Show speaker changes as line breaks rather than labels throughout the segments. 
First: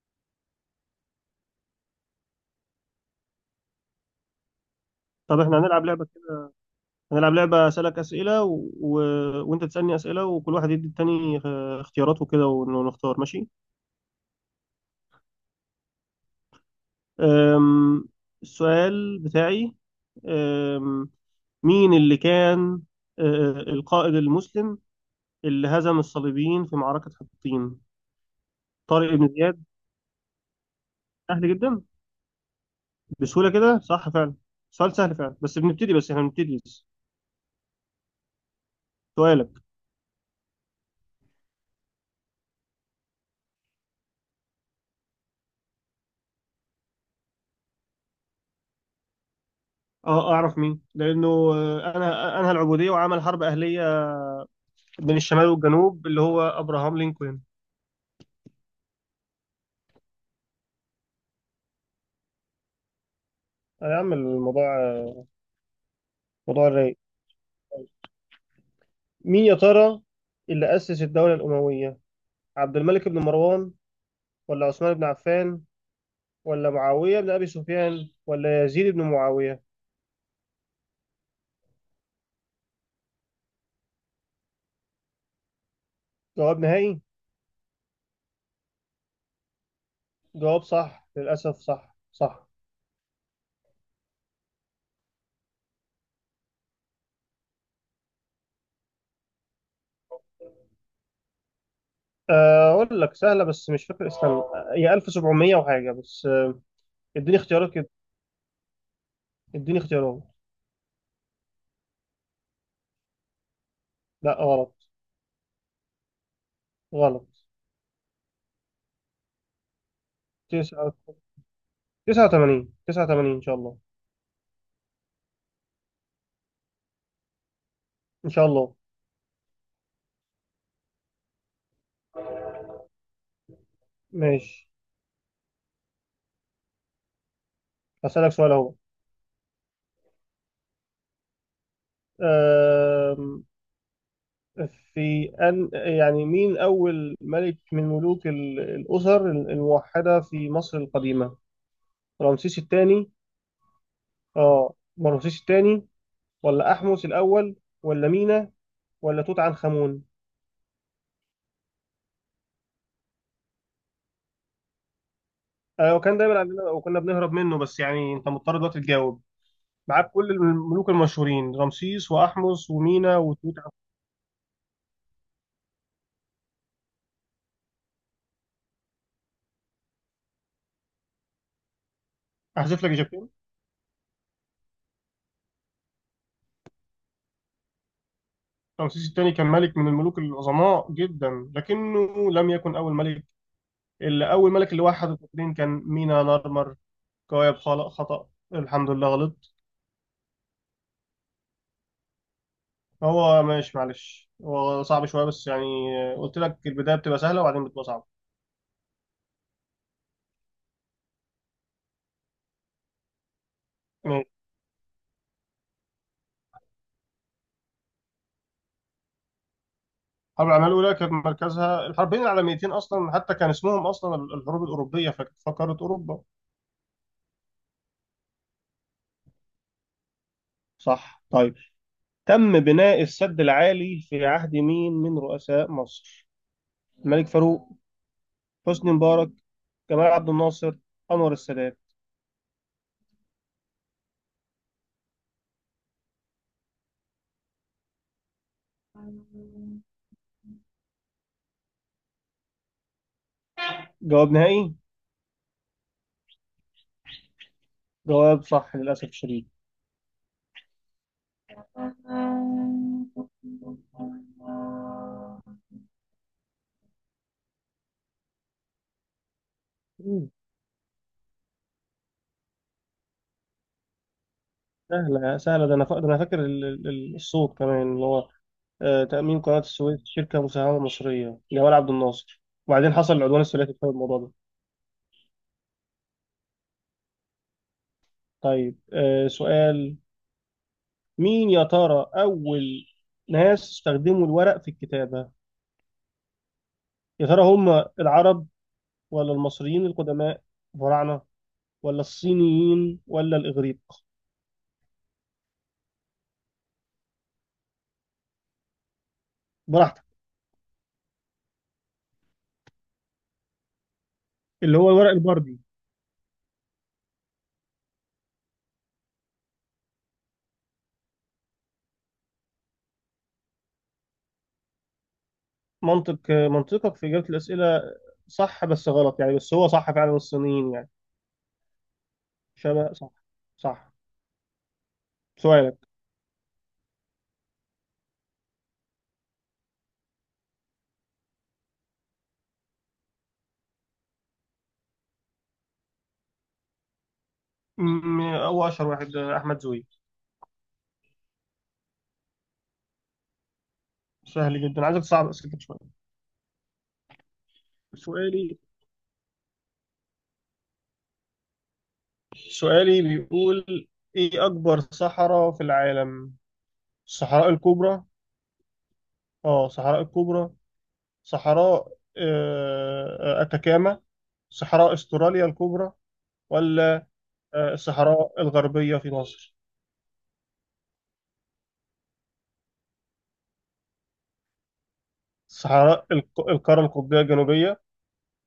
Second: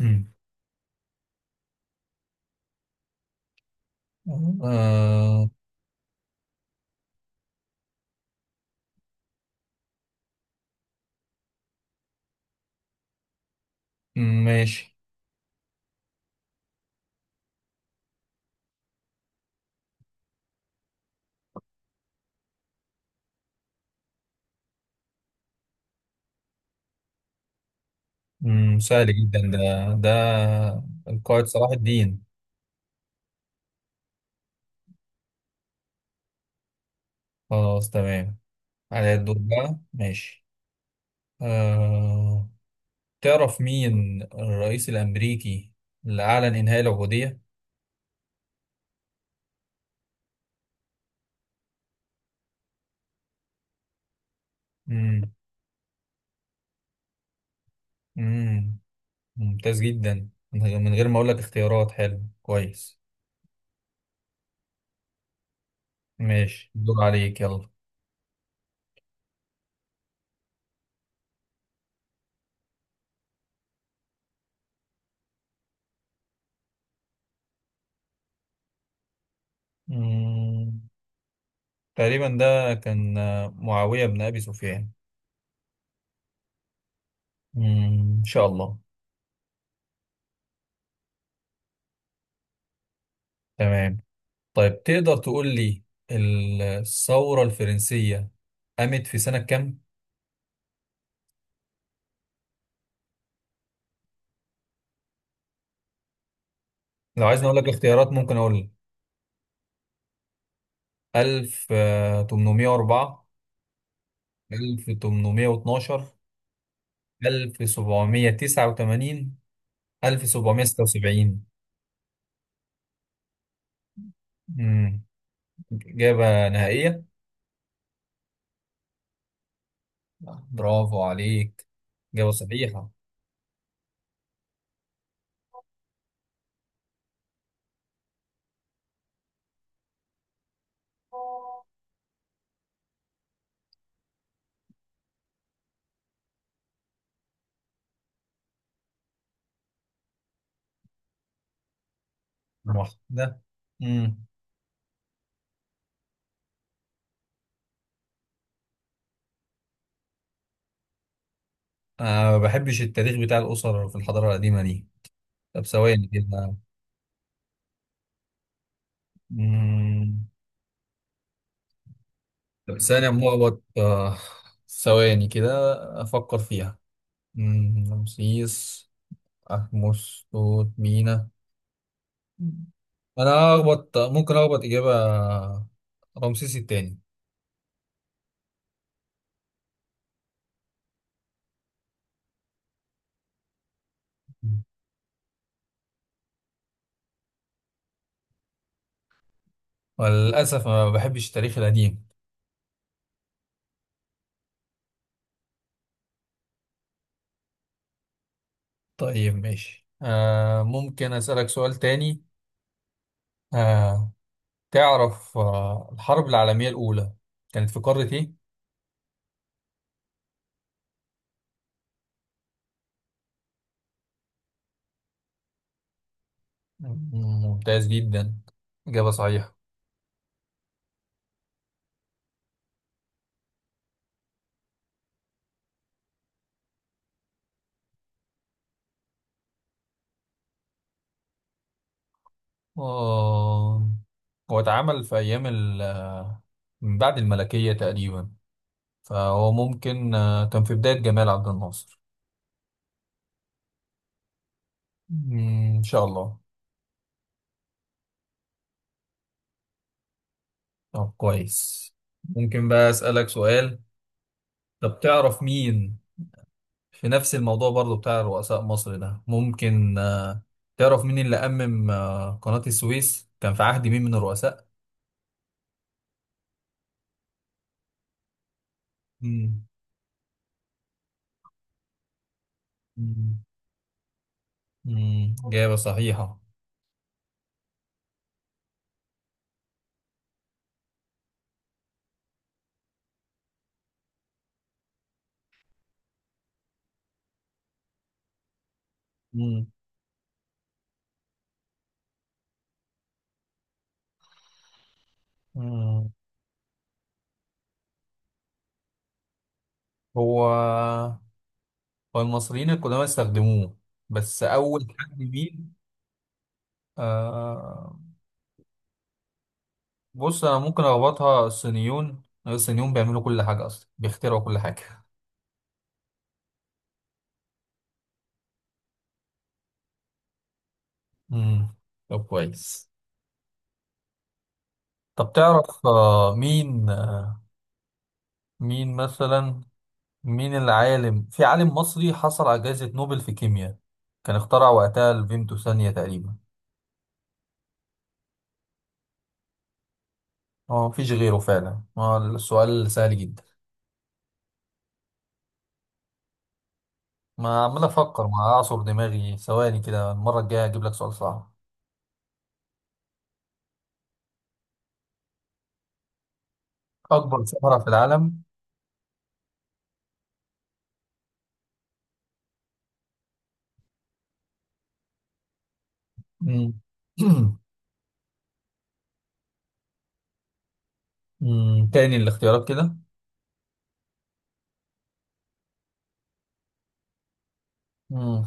مم.
طب
آه.
احنا هنلعب لعبة كده. هنلعب لعبة أسألك أسئلة و... و... وأنت تسألني أسئلة، وكل واحد يدي التاني اختيارات وكده ون- ونختار، ماشي.
ماشي.
أم... السؤال بتاعي. أم... مين اللي كان القائد المسلم اللي هزم الصليبيين في معركة حطين؟
مم. سهل
طارق بن
جدا
زياد.
ده القائد
سهل
صلاح
جدا،
الدين.
بسهولة كده، صح فعلا. سؤال سهل فعلا بس بنبتدي، بس احنا بنبتدي بس.
خلاص تمام. على الدور
سؤالك.
بقى ماشي. آه، تعرف مين الرئيس الأمريكي اللي أعلن إنهاء العبودية؟
اه اعرف مين، لانه انا انهى العبوديه وعمل حرب اهليه بين
مم.
الشمال والجنوب، اللي هو ابراهام لينكولن.
مم. ممتاز جدا، من غير ما أقول لك اختيارات. حلو كويس،
هيعمل الموضوع موضوع
ماشي،
رايق.
الدور عليك يلا.
مين يا ترى اللي اسس الدوله الامويه؟ عبد الملك بن مروان، ولا عثمان بن عفان، ولا معاويه بن ابي سفيان، ولا يزيد بن معاويه؟
مم. تقريبا ده كان معاوية بن أبي سفيان.
جواب نهائي.
مم. إن شاء الله.
جواب صح للاسف، صح صح.
تمام. طيب، تقدر تقول لي الثورة الفرنسية قامت في سنة كام؟
اقول لك سهله بس مش فاكر اسمها، هي 1700 وحاجه بس،
لو
اديني
عايزني أقول لك
اختيارات كده،
الاختيارات، ممكن أقول لك.
اديني اختيارات.
1804،
لا غلط.
1812،
غلط.
1789،
89.
1776.
89 ان شاء الله.
امم إجابة نهائية؟
ان شاء الله.
برافو عليك، إجابة صحيحة.
ماشي، هسألك سؤال اهو. آم، في أن يعني مين أول ملك من ملوك الأسر الموحدة في مصر القديمة؟ رمسيس الثاني،
واحدة. امم
آه، رمسيس الثاني، ولا أحمس الأول، ولا مينا، ولا توت عنخ آمون؟
أنا ما بحبش التاريخ بتاع الأسر في الحضارة القديمة دي. طب
آه،
ثواني
وكان دايما
كده.
عندنا وكنا بنهرب منه، بس يعني أنت مضطر دلوقتي تجاوب. معاك
مم.
كل الملوك المشهورين، رمسيس وأحمس
طب ثانية
ومينا وتوت
ملخبط
عنخ.
آه، ثواني كده، أفكر فيها. رمسيس، أحمس، توت، مينا. مم.
أحذف لك إجابتين.
أنا أخبط، ممكن أخبط إجابة. رمسيس التاني.
رمسيس الثاني كان ملك من الملوك العظماء جدا، لكنه لم يكن أول ملك. اللي اول
مم.
ملك اللي وحد القطرين كان مينا نارمر. كواكب خلق خطأ، الحمد لله. غلط.
وللأسف ما بحبش التاريخ القديم.
هو ماشي، معلش، هو صعب شويه بس يعني قلت لك البدايه بتبقى سهله وبعدين بتبقى صعبه.
طيب ماشي، ممكن أسألك سؤال تاني؟ آه.
ماشي.
تعرف الحرب العالمية الأولى كانت في قارة إيه؟
الحرب العالميه الاولى كانت مركزها الحربين العالميتين اصلا، حتى كان اسمهم اصلا الحروب الاوروبيه، فكانت فقاره اوروبا.
مم، ممتاز جدا، إجابة صحيحة.
صح. طيب، تم بناء السد العالي في عهد مين من رؤساء مصر؟ الملك فاروق، حسني مبارك، جمال عبد الناصر، انور السادات؟
آه هو اتعمل في أيام من بعد الملكية تقريبا، فهو ممكن كان في بداية جمال عبد الناصر.
جواب نهائي.
مم، إن شاء الله.
جواب صح للاسف الشديد.
طب كويس، ممكن بقى أسألك سؤال. طب تعرف مين، في نفس الموضوع برضو بتاع رؤساء مصر ده، ممكن، تعرف مين اللي أمم آه، قناة السويس كان في عهد مين من الرؤساء؟
سهلة سهلة، ده أنا فاكر الصوت كمان اللي هو تأمين قناة
مم.
السويس شركة مساهمة مصرية، جمال عبد الناصر. وبعدين حصل
مم.
العدوان الثلاثي بسبب الموضوع ده.
مم، إجابة صحيحة.
طيب سؤال. مين يا ترى أول ناس استخدموا الورق في الكتابة؟ يا ترى هم العرب، ولا
مم.
المصريين القدماء الفراعنة، ولا الصينيين، ولا الإغريق؟
مم.
براحتك.
هو والمصريين القدامى استخدموه، بس
اللي
أول
هو الورق
حد
البردي.
مين؟ آه، بص أنا ممكن أربطها. الصينيون، الصينيون بيعملوا كل حاجة أصلا، بيخترعوا كل حاجة.
منطق، منطقك في إجابة الأسئلة صح بس غلط، يعني بس هو صح فعلا الصينيين يعني.
مم. طب كويس.
شبه صح. صح.
طب
سؤالك.
تعرف مين مثلا، مين العالم، في عالم مصري حصل على جائزة نوبل في كيمياء، كان اخترع وقتها الفيمتو ثانية تقريبا؟
م- هو اشهر واحد احمد زويل.
اه، مفيش غيره فعلا. السؤال سهل جدا.
سهل جدا، عايزك تصعب اسئلتك شويه.
ما عمال أفكر، ما
سؤالي،
أعصر دماغي. ثواني كده، المرة الجاية هجيب لك سؤال صعب.
سؤالي بيقول ايه اكبر صحراء في العالم؟
أكبر
الصحراء
صحراء في
الكبرى،
العالم.
اه صحراء الكبرى، صحراء اتاكاما، صحراء استراليا الكبرى،
مم.
ولا الصحراء الغربيه في مصر،
مم. تاني الاختيارات كده.
صحراء القاره القطبيه الجنوبيه،
مم.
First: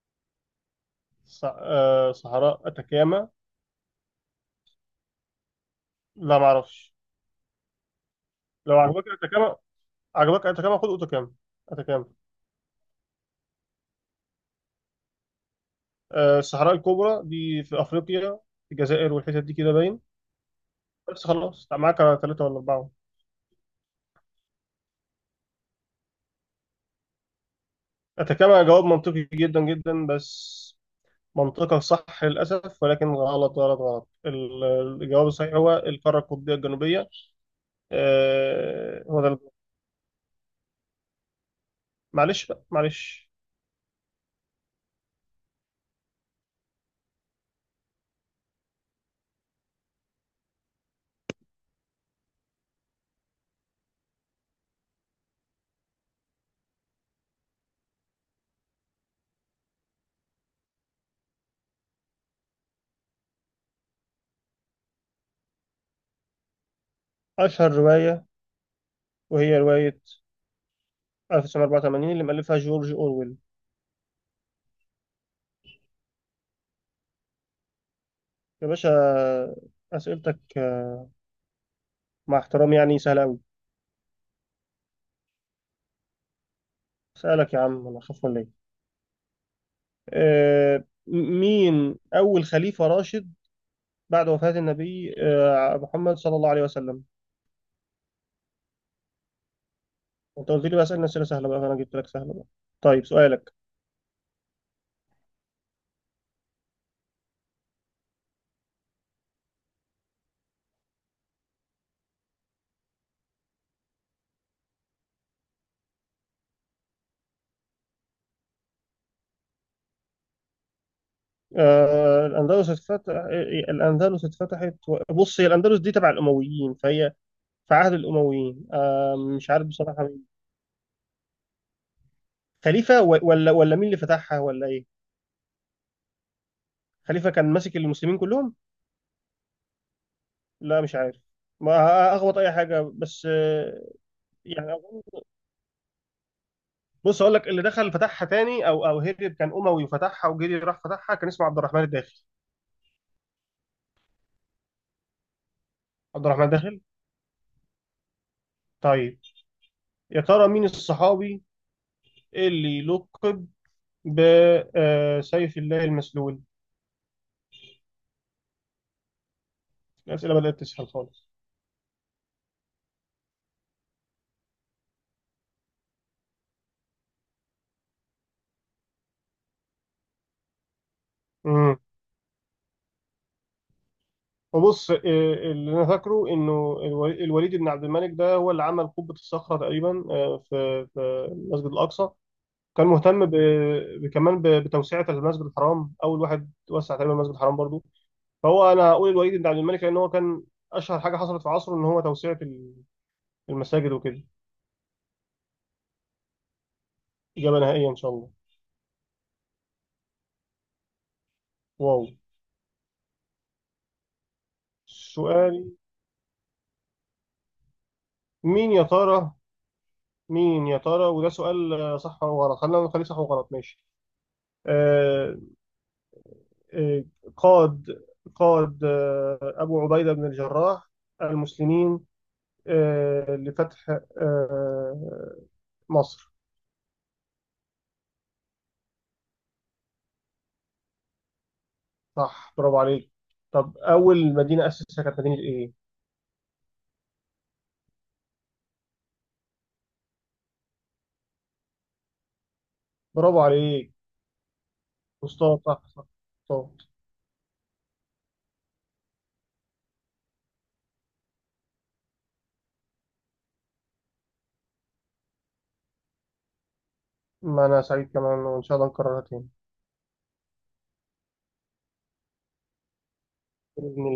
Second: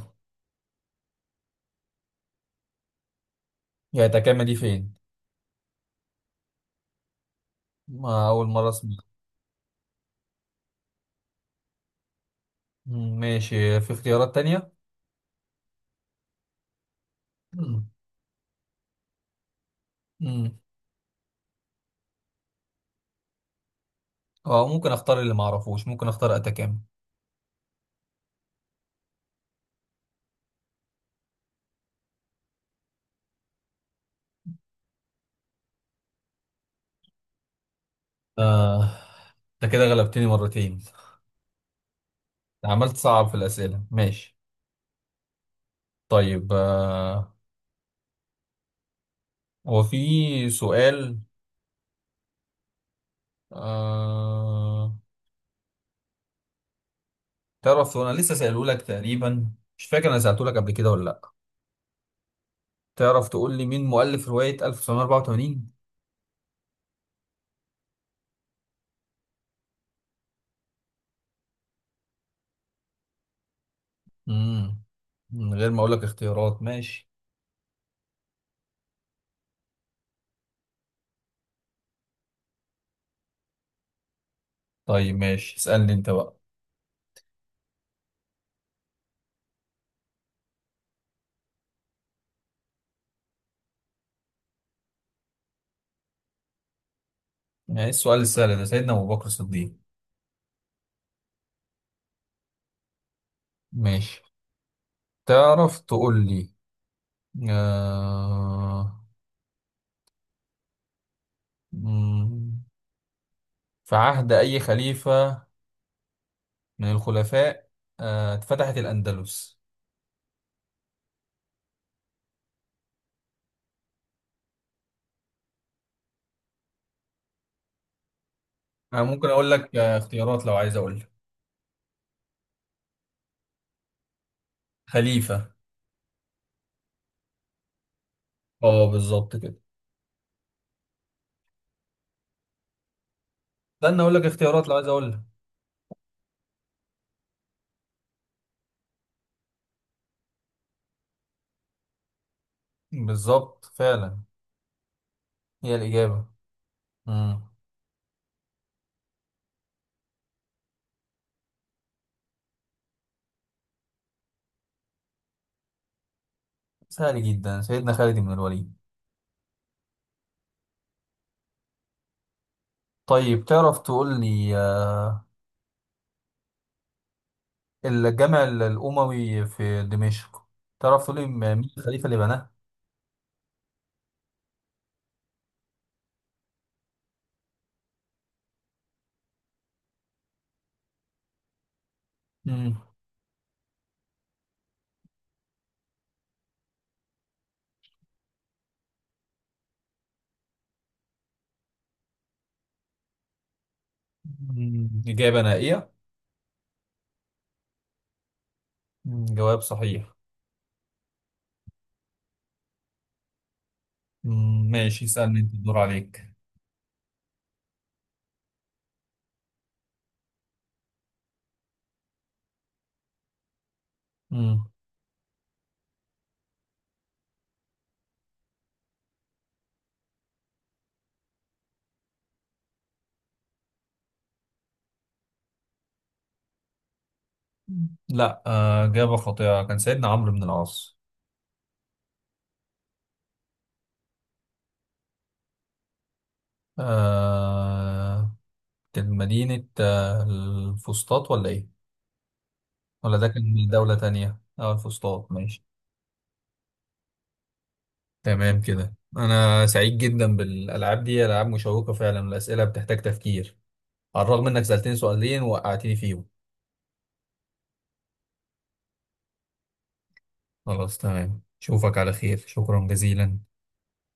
صحراء اتاكاما.
يا تكامة دي فين؟
لا معرفش.
ما أول مرة
لو
أسمع.
عجبك اتاكاما، عجبك اتacama خد اوتاكام، اتacama.
مم. ماشي، في اختيارات تانية.
الصحراء الكبرى دي في
مم.
افريقيا، في الجزائر والحتت دي كده باين.
مم.
بس خلاص، معاك ثلاثة ولا أربعة.
أه، ممكن أختار اللي معرفوش، ممكن أختار أتكامة.
اتacama جواب منطقي جدا جدا بس منطقة صح للأسف، ولكن غلط غلط غلط. الجواب الصحيح هو القارة القطبية الجنوبية،
آه.
هو ده الجواب.
أنت كده غلبتني مرتين،
معلش بقى،
عملت صعب
معلش.
في الأسئلة ماشي. طيب هو في سؤال. آه تعرف، أنا لسه سأله لك تقريبا، مش فاكر أنا سألته لك قبل كده ولا لأ. تعرف تقول لي مين مؤلف رواية 1984؟
أشهر رواية، وهي رواية 1984، اللي مألفها جورج أورويل.
امم من غير ما اقول لك اختيارات، ماشي.
يا باشا، أسئلتك مع احترامي يعني سهلة أوي.
طيب ماشي، اسألني انت بقى.
سألك يا عم؟ أنا أخاف ولا إيه؟ مين أول خليفة راشد بعد وفاة النبي محمد صلى الله عليه وسلم؟
يعني السؤال السهل ده، سيدنا ابو بكر الصديق.
أنت قلت لي بقى أسئلة، أسئلة سهلة بقى، فأنا جبت لك سهلة بقى. طيب سؤالك.
ماشي. تعرف تقول لي آه... مم، في عهد اي خليفة من الخلفاء، اتفتحت الاندلس؟
الأندلس اتفتح، الأندلس اتفتحت، بص هي الأندلس دي تبع الأمويين، فهي في عهد الأمويين،
انا ممكن
مش
اقول
عارف
لك
بصراحة مين.
اختيارات لو عايز اقول لك.
خليفة، ولا مين اللي فتحها، ولا إيه؟
خليفة.
خليفة كان ماسك المسلمين كلهم؟
اه، بالظبط كده.
لا مش عارف، ما أخبط أي حاجة بس،
استنى اقول لك اختيارات
يعني
لو عايز
أظن.
اقول لك.
بص اقول لك، اللي دخل فتحها تاني او هرب كان اموي، وفتحها وجري راح فتحها، كان اسمه عبد الرحمن الداخل.
بالظبط فعلا، هي الاجابة.
عبد الرحمن الداخل.
مم.
طيب يا ترى مين الصحابي اللي لقب بسيف الله المسلول؟
سهل جدا، سيدنا خالد بن الوليد.
الاسئله بدات تسهل خالص.
طيب تعرف تقول لي، الجامع الأموي في دمشق، تعرف تقول لي مين
امم
الخليفة اللي بناه؟
وبص، اللي انا فاكره انه الوليد بن عبد الملك، ده هو اللي عمل قبه الصخره تقريبا، في المسجد الاقصى.
مم.
كان مهتم كمان بتوسعه المسجد الحرام، اول واحد وسع تقريبا المسجد الحرام برضو. فهو انا اقول الوليد بن عبد الملك، لان هو كان اشهر حاجه حصلت في عصره ان هو توسعه المساجد وكده.
مم. إجابة نهائية؟
اجابه نهائيه ان شاء الله.
مم. جواب صحيح.
واو.
مم. ماشي، اسألني أنت
سؤال.
الدور عليك.
مين يا ترى مين يا ترى وده سؤال صح وغلط، خلينا نخليه صح وغلط ماشي.
مم.
آه آه قاد قاد ابو عبيده بن الجراح المسلمين آه لفتح آه مصر.
مم. لا، إجابة خاطئة، كان سيدنا عمرو بن العاص.
صح، برافو عليك. طب اول مدينه اسسها كانت مدينه ايه؟
آه، كانت مدينة الفسطاط ولا إيه؟ ولا ده
برافو
كان
عليك،
دولة تانية؟ أه، الفسطاط،
مصطفى،
ماشي.
صح صح صح.
تمام كده، انا سعيد جدا بالالعاب دي، العاب مشوقه فعلا، الاسئله بتحتاج تفكير. على الرغم انك سالتني سؤالين وقعتني فيهم.
ما أنا سعيد كمان، وإن شاء الله نكررها تاني.
خلاص تمام، اشوفك على خير، شكرا جزيلا.
بإذن